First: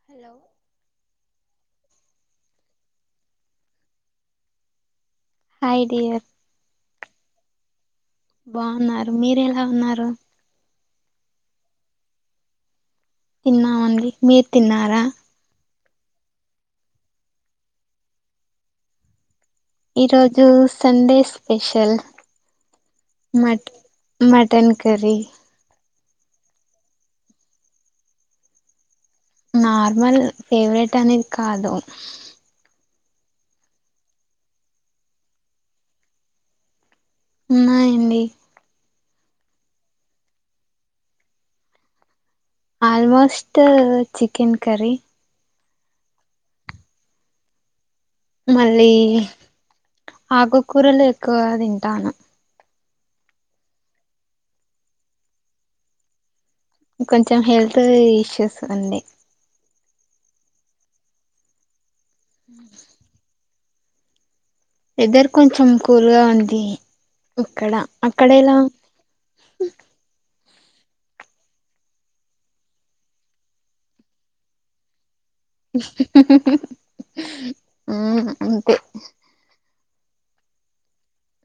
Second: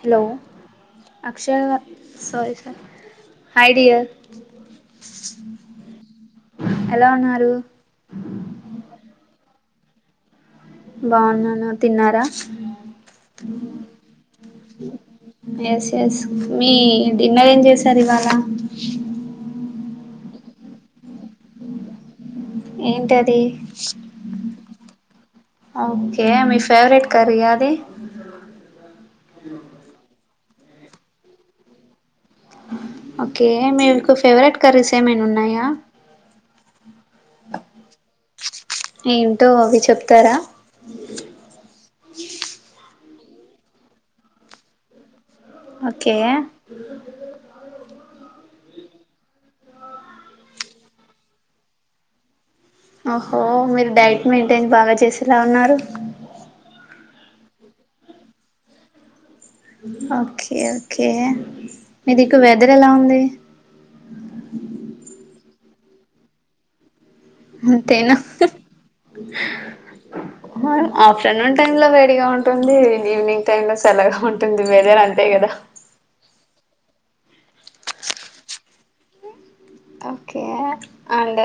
Hello Akshaya hi dear hi dear ఎలా ఉన్నారు బాగున్నారు మీర ఎలా ఉన్నారు బాగున్నాను తిన్నారా తిన్నామండి మీరు తిన్నారా ఎస్ మీ డిన్నర్ ఏం చేసారు ఇవాళ ఈ రోజు సండే స్పెషల్ ఏంటది మట్ మటన్ కరీ కే మీ ఫేవరెట్ కర్రీ ఆ అది నార్మల్ ఫేవరెట్ అనేది కాదు ఓకే మీకు ఫేవరెట్ కర్రీస్ ఏమైనా ఉన్నాయా ఉన్నాయండీ ఏంటో అవి చెప్తారా ఆల్మోస్ట్ చికెన్ కరీ ఓకే మళ్ళీ ఆకుకూరలు ఎక్కువ తింటాను ఓహో మీరు డైట్ మెయింటైన్ బాగా చేసేలా ఉన్నారు కొంచెం హెల్త్ ఇష్యూస్ అండి ఓకే ఓకే మీది దిక్కు వెదర్ ఎలా ఉంది వెదర్ కొంచం కూల్గా ఉంది ఇక్కడ అక్కడ అంతేనా ఎలా ఆఫ్టర్నూన్ టైమ్ లో వేడిగా ఉంటుంది ఈవినింగ్ టైమ్ లో చల్లగా ఉంటుంది వేదేర్ అ ఆ అంతే ఓకే అండ్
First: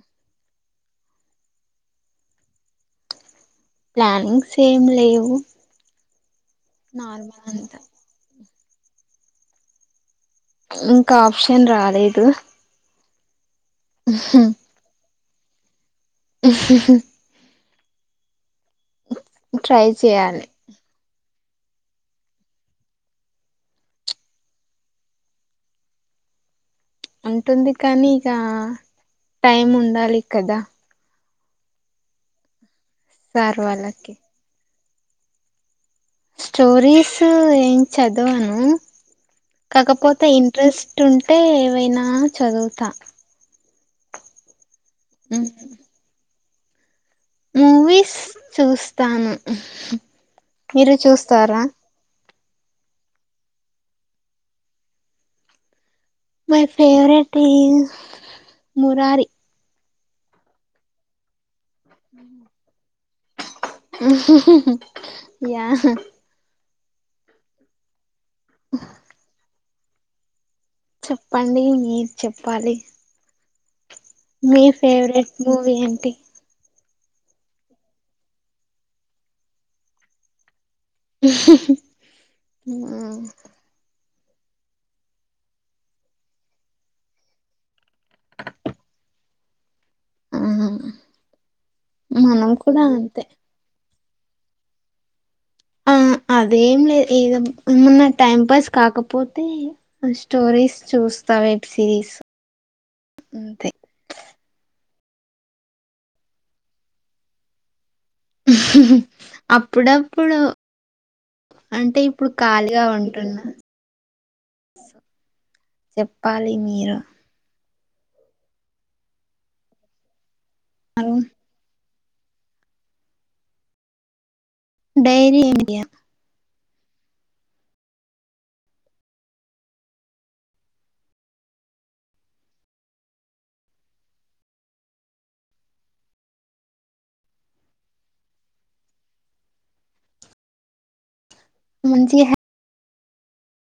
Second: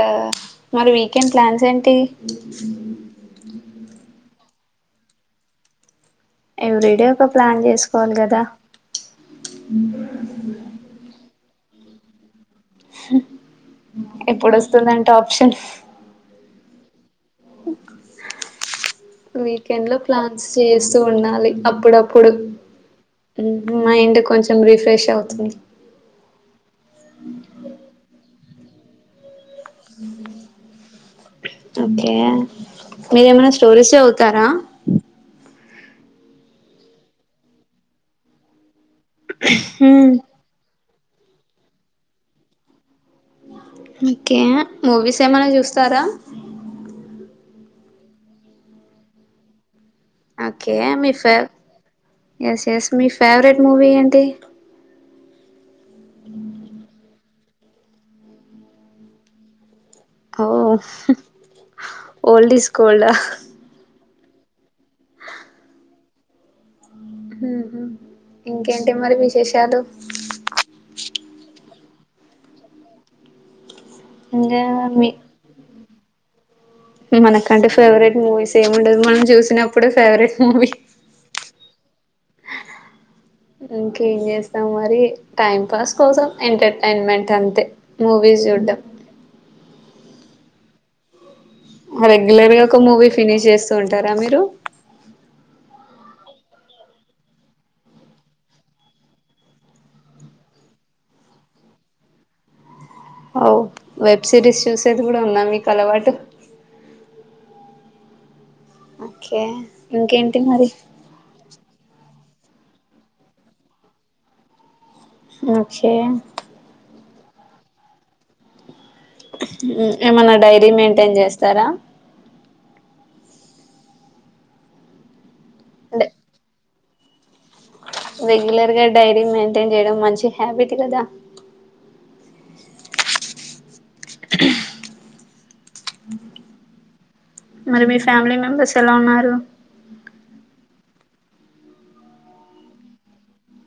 మరి వీకెండ్ ప్లాన్స్ ఏంటి ప్లానింగ్స్ ఏం లేవు ఎవ్రీడే ఒక నార్మల్ ప్లాన్ అంతా చేసుకోవాలి కదా ఇంకా ఆప్షన్ రాలేదు ఎప్పుడుస్తుందంటే ఆప్షన్ ట్రై వీకెండ్ లో ప్లాన్స్ చేయాలి చేస్తూ ఉండాలి అప్పుడప్పుడు మైండ్ కొంచెం రిఫ్రెష్ అవుతుంది ఉంటుంది కానీ ఇక టైం ఉండాలి కదా ఓకే మీరేమైనా సార్ స్టోరీసే వాళ్ళకి చదువుతారా స్టోరీస్ ఏం చదివాను హ్మ్ కాకపోతే ఇంట్రెస్ట్ ట్ ఉంటే ఏవైనా చదువుతా ఓకే మూవీస్ ఏమన్నా చూస్తారా మూవీస్ చూస్తాను ఓకే మీరు మీ ఫేవ చూస్తారా ఎస్ ఎస్ మీ ఫేవరెట్ మూవీ ఏంటి మై ఫేవరెట్ మురారి ఓ ఓల్డ్ ఇస్ గోల్డ యా ఇంకేంటి మరి విశేషాలు చెప్పండి మీరు చెప్పాలి మీ ఫేవరెట్ మూవీ ఏంటి మనకంటే ఫేవరెట్ మూవీస్ ఏమి ఉండదు మనం చూసినప్పుడు ఫేవరెట్ మూవీ ఆ ఏం చేస్తాం మరి టైం పాస్ కోసం ఎంటర్టైన్మెంట్ అంతే మూవీస్ చూడ్డం ఆ రెగ్యులర్ గా ఒక మూవీ ఫినిష్ చేస్తూ ఉంటారా మీరు ఆ అదేం లేదు [unintelligible] ఏమన్నా టైం పాస్ కాకపోతే స్టోరీస్ చూస్త వెబ్ సిరీస్ అవు అంతే వెబ్ సిరీస్ చూసేది కూడ ఉన్నా మీకు అలవాటు ఓకే ఇంకేంటి అప్పుడప్పుడు మరి అంటే ఇప్పుడు ఖాళీగా ఉంటున్నా ఓకే చెప్పాలి మీరు ఏమన్నా డైరీ మెయింటైన్ చేస్తార డైరీ [unintelligible] అంటే రెగ్యులర్ గా డైరీ మెయింటైన్ చేయడం మంచి హ్యాబిట్ కదా మరి మీ ఫ్యామిలీ మెంబర్స్ ఎలా ఉన్నారు మంచి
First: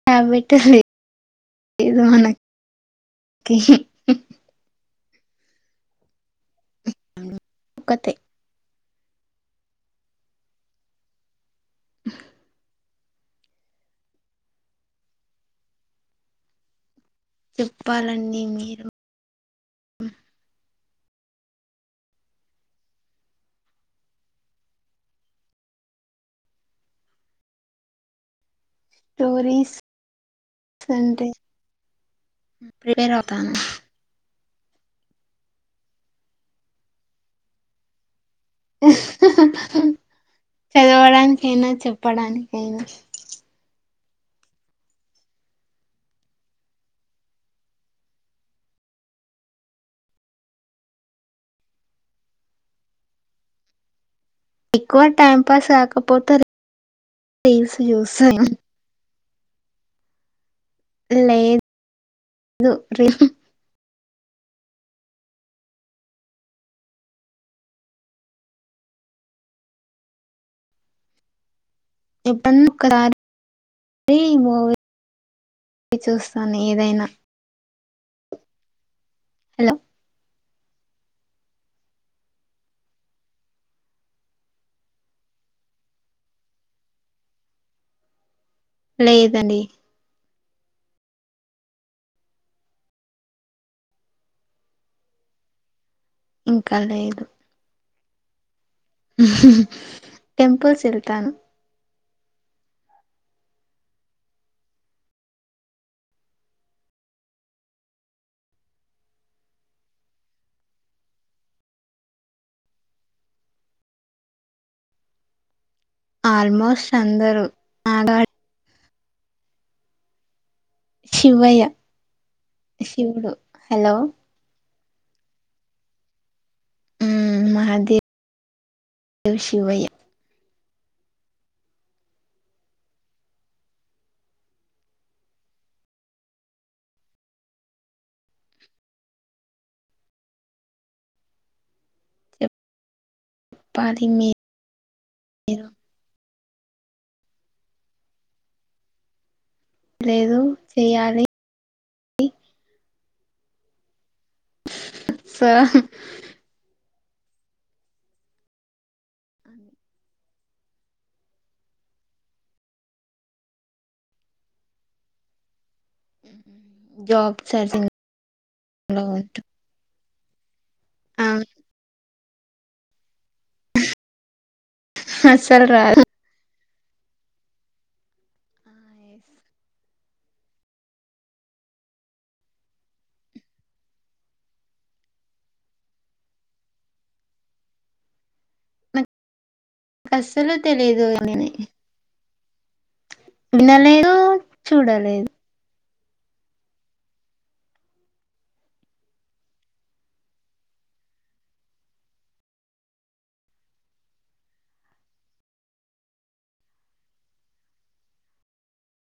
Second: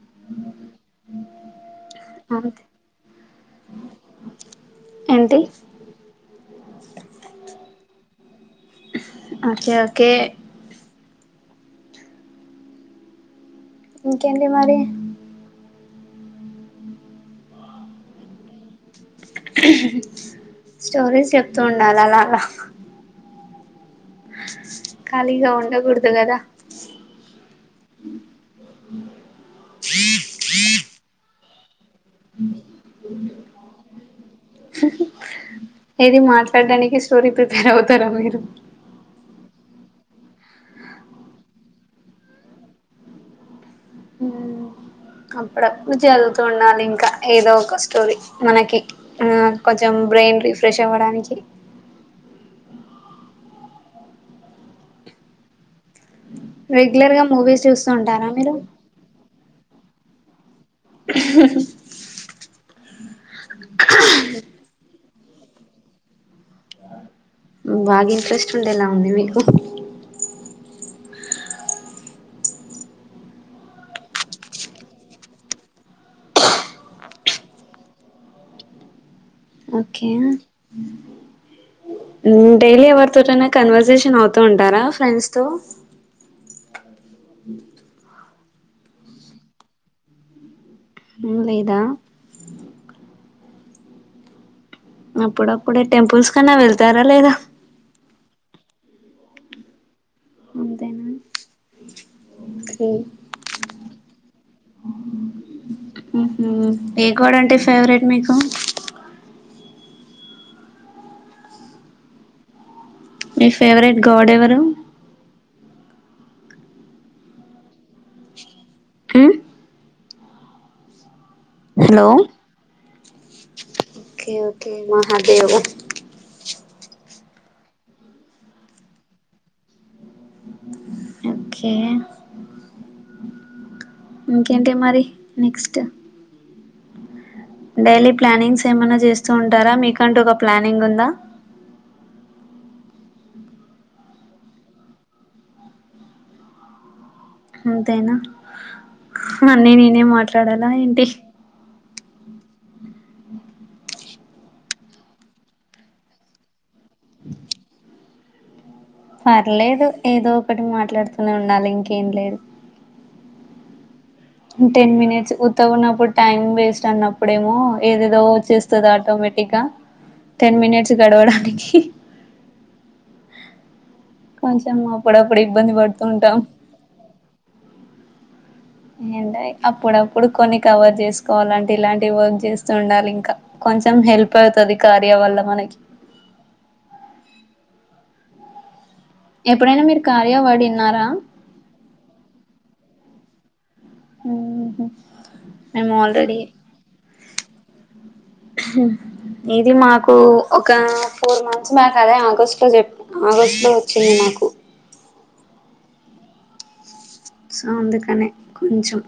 [unintelligible] [unintelligible] ఏంటి తి ఓకే ఓకే ఇంకేంటి మరి చెప్పాలండి మీరు స్టోరీస్ చెప్తూ ఉండు అలా అలా ఖళీగా ఉండ కుడదు కదా స్టోరీస్ అంటే [unintelligible] ఏది మాట్లాడడానికి స్టోరీ ప్రిపేర్ అవుతార మీరు చదవడానికైనా చెప్పడానికైనా హ అప్పుడిదువుతుూ ఉండాలి ఇంకా ఏదో ఒక స్టోరీ మనకి ఆ కొంచెం బ్రెయిన్ రీఫ్రెష్ అవ్వడానికి ఎక్కువ టైం పాస్ కాకపోతే రెగ్యులర్ గా మూవీస్ రీల్స్ చూస్తూ ఉంటారా చూస్త మీరు ఇ రీ బాగా ఇంట్రెస్ట్ ఉండేలా ఉంది మీకు [unintelligible] చూస్తాను ఏదైనా హలో ఓకే డైలీ ఎవరితోటైనా కన్వర్సేషన్ అవుతూ ఉంటారా ఫ్రెండ్స్ తో లేదండి ఉమ్ లేదా అప్పుడప్పుడే టెంపుల్స్ కన్నా ఇంకా వెళ్తారా లేదు లేదా టెంపుల్స్ వెళ్తాను హు హుహు ఏ కోడ అంటే ఫేవరెట్ మీకు మీ ఫేవరెట్ గాడ్ ఎవరు ఆల్మోస్ట్ అందరు అల్ ద ఊ శివయ్య హలో శివుడు హలో ఏ మహాదేవ ఉ మహాదేవ్ దేవ్ శివయ్య ఓకే ఇంకేంటి మరి నెక్స్ట్ డైలీ ప్లానింగ్స్ ఏమైనా చేస్తూ ఉంటారా మీకంటూ ఒక ప్లానింగ్ ఉందా. పాది మి మీరు అంతేనా అన్నీ నేనే మాట్లాడాలా ఏంటి డి సహ్మ్ పర్లేదు ఏదో ఒకటి మాట్లాడుతూనే ఉండాలి ఇంకేం లేదు టెన్ మినిట్స్ త్త ఉన్నప్పుడు టైం వేస్ట్ జాబ్ అన్నప్పుడేమో సర్చింగ్ ఏదేదో వచ్చేస్తదో లో ఉంటు ఆటోమేటిక్గా టెన్ మినిట్స్ గడవడానికి మంచిమ్మ అప్పుడప్పుడు అస్సలు ఇబ్బంది రాదు పడుతుంటాం ఏంట అప్పుడప్పుడు కొన్ని కవర్ చేసుకోవాలంటే ఇలాంటి వర్క్ చేస్తూ ఉండాలి ఇంకా కొంచెం కొంచెం హెల్ప్ అవుతది ఈ కార్య వల్ల మనకి నాకు ఎప్పుడైనా మీరు అస్సలు కార్యవడ్ విన్నారా తెలియదు వినలేదు చూడలేదు మేము ఆల్రెడీ హు ఇది మాకు ఒక ఫోర్ మంత్స్ బ్యాక్ అదే ఆగస్టు లో చె ఆగస్టు లో వచ్చింది మాకు సో అందుకనే కొంచెం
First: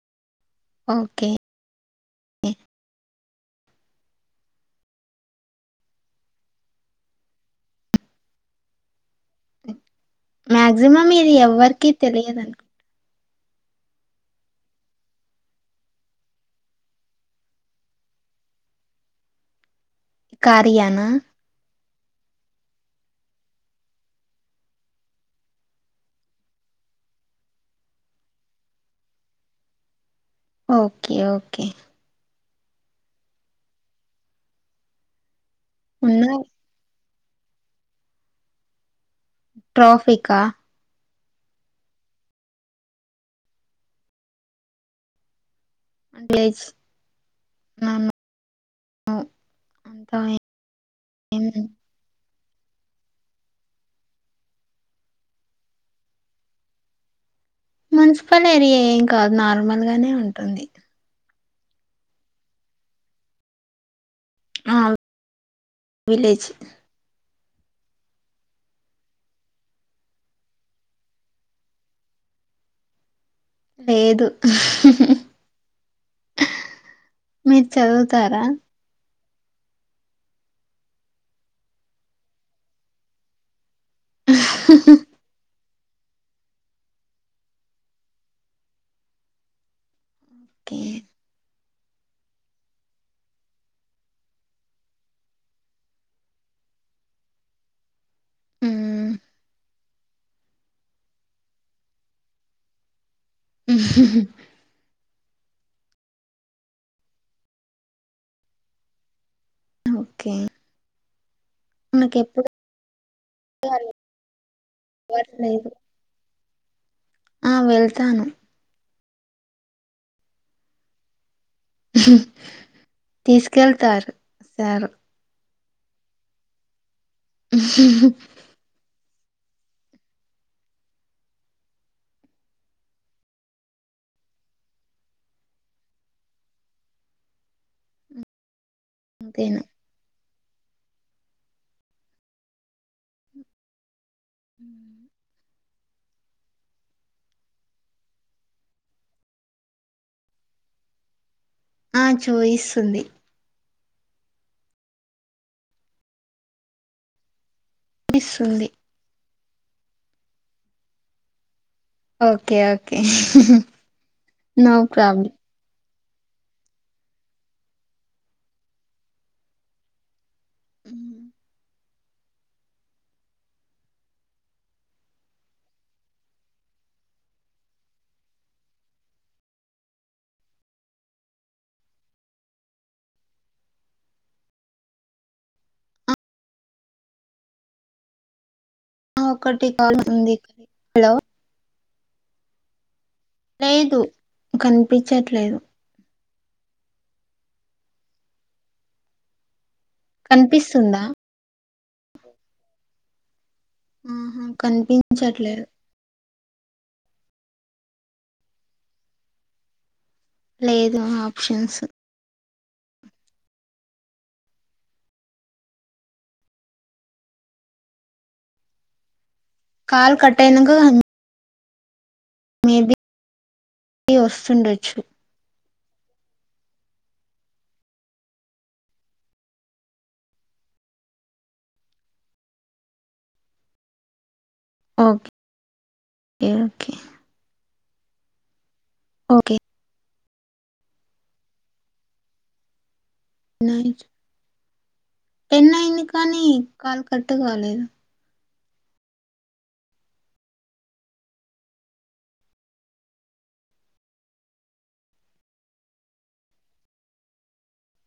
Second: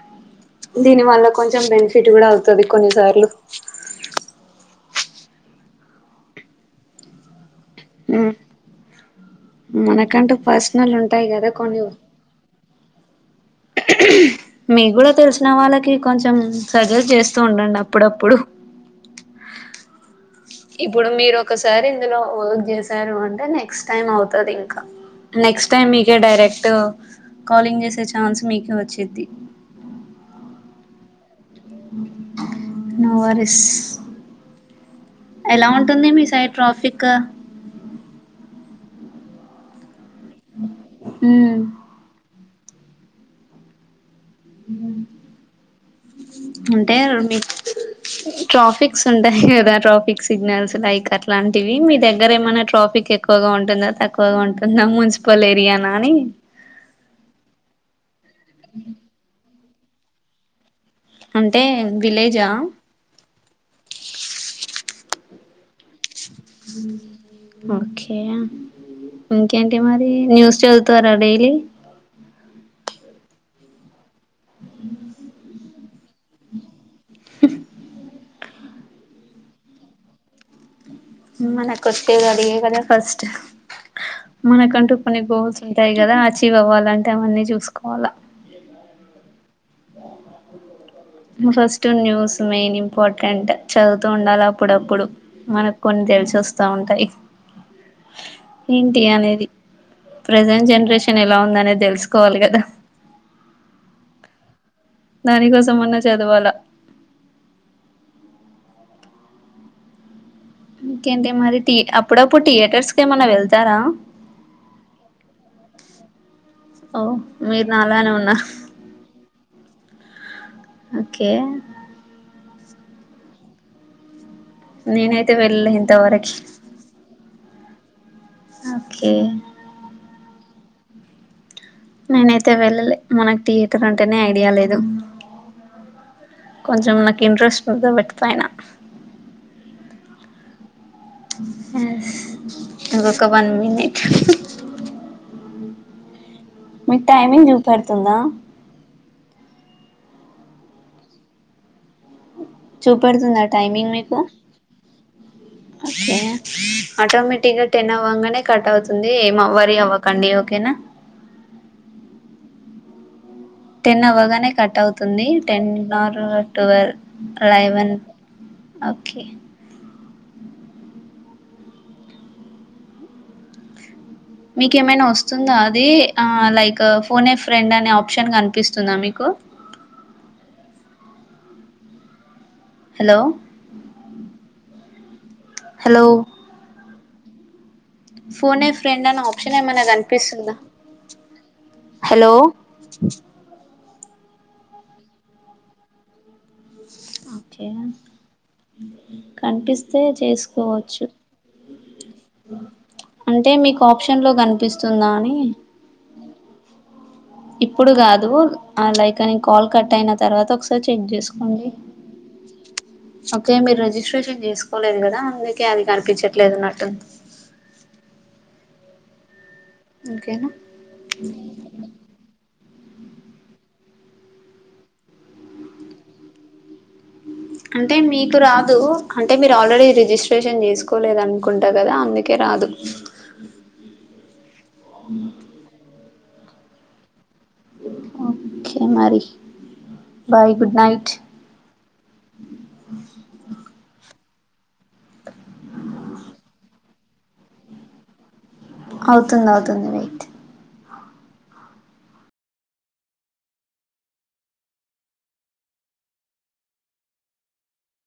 దీని వల్ల ఓకే. కొంచెం బెనిఫిట్ కూడా అవుతది కొన్నిసార్లు ఉ మనకంటూ పర్సనల్ మాక్సిమం ఉంటాయి ఇది కదా కొన్ని ఎవ్వరికీ తెలియదనుకు మీ కూడా తెలిసిన వాళ్ళకి కొంచెం సజెస్ట్ చేస్తూ ఉండండి అప్పుడప్పుడు కార్యానా? ఇప్పుడు మీరు ఒకసారి ఇందులో వర్క్ చేసారు అంటే నెక్స్ట్ టైమ్ అవుతది ఇంకా నెక్స్ట్ టైమ్ మీకే డైరెక్ట్ కాలింగ్ చేసే ఛాన్స్ మీకు వచ్చిద్ది [inaudible] ఓకే ఓకే నువారిస్ ఎలా ఉంటుంది ఉన్న మీ సైడ్ ట్రాఫిక్ ట్రోఫికా ఊ విలేజ్ అంటే మీ నన్ను ట్రాఫిక్స్ ఉంటాయి కదా అంతా ట్రాఫిక్ సిగ్నల్స్ లైకర్ ఏం లాంటివి మీ దగ్గర ఏమైన్నా ట్రాఫిక్ ఎక్కువగా ఉంటుందా తక్కువగా ఉంటుందా మున్సిపల్ ఏరియానా అని మున్సిపల్ ఏరియా ఏం కాదు నార్మల్ గానే ఉంటుంది అంటే విలేజా ఆ విలేజ్ ఓకే ఇంకేంటి మరి న్యూస్ చదువుతారా డైలీ [inaudible] లేదు ఊహు మీరు చదువుతారా మన కొట్టే అడిగే కనే ఫస్ట్ మనకంటూ పనితు ఉంటాయి కదా అచీవ్ అవ్వాలంటే అవన్నీ చూసుకోవాల okay [inaudible] first news main important చదువుతూ ఉండాలి అప్పుడప్పుడు మనకు కొన్ని తెలుసు చూస్తా ఉంటాయి ఏంటి హ్మ్. అనేది ప్రజెంట్ జనరేషన్ ఎలా ఉంద అనేది తెలుసుకోవాలి కదా ఊహు దానికోసం ఉొన్న చదవాలా ఓకే ఇంకా ఏంటి మరి అప్పుడప్పుడు నాకెప్పుడు థియేటర్స్ క ఏమన్నా వెళ్తారా ఎవరు లేరు. ఓ ఆ! మీరు నలానే వెళ్తాను. ఉన్నారు ఓకే ఊహు తీసుకెళ్తారు సారు. నేనైతే వెళ్ళలే ఇంతవరకు [inaudible] ఉ నేనైతే వెళ్ళలే మనకు థియేటర్ అంటేనే ఐడియా లేదు కొంచెం నాకు ఇంట్రెస్ట్ మీద పెడతాయనా అంతను ఇ గకబా మని హ మీకు టైమింగ్ చూపెడుతుందా ఆ చూయిస్తుంది చూపెడుతుందా టైమింగ్ మీకు ఓకే ఆటోటిక్ గా టెన్ అవ్వంగానే చూపిస్తుంది కట్ అవుతుంది ఏం వర్రీ అవ్వకండి ఓకేనా. ఓకే ఓకే టెన్ అవ్వగానే నో కట్ అవుతుంది ప్రాబ్లం టెన్ అర్ వర్ ట్యూవల్ లెవన్ ఓకే ఉ మీకేమైనా వస్తుందా అది ఆ లైక్ ఫోన్ ఎ ఫ్రెండ్ అనే ఆప్షన్ కనిపిస్తుందా మీకు [inaudible] hello hello phone a friend అనే ఆప్షన్ ఒకటి ఏమన్నా కాల్ ఉంది కనిపిస్తుందా. హలో హలో లేదు కనిపించట్లేదు ఓకే కనిపిస్తే కనిపిస్తుందా చేసుకోవచ్చు అంటే మీకు ఆప్షన్లో ఆహా కనిపిస్తుందా అని కనిపించట్లేదు ఇప్పుడు కాదు ఆ లైక్ నేను కాల్ కట్ అయిన తర్వాత ఒకసారి లేదు చెక్ చేస్కోండి ఆప్షన్స్ ఓకే మీరు రిజిస్ట్రేషన్ చేసుకోలేదు కదా అందుకే అది కనిపించట్లేదున్నట్టు [inaudible] కాల్ కట్ అయినంగా ఇది వస్తుండొచ్చు అంటే మీకు రాదు అంటే మీరు ఆల్రెడీ రిజిస్ట్రేషన్ చేసుకోలేద అనుకుంటా కదా అందుకే కె రాదు ఓకే ఓకే ఓకే మరి okay bye good night night పెన్ అయింది కానీ కాలు కట్టు కాలేదు అవుతుంది అవుతుంది వెయిట్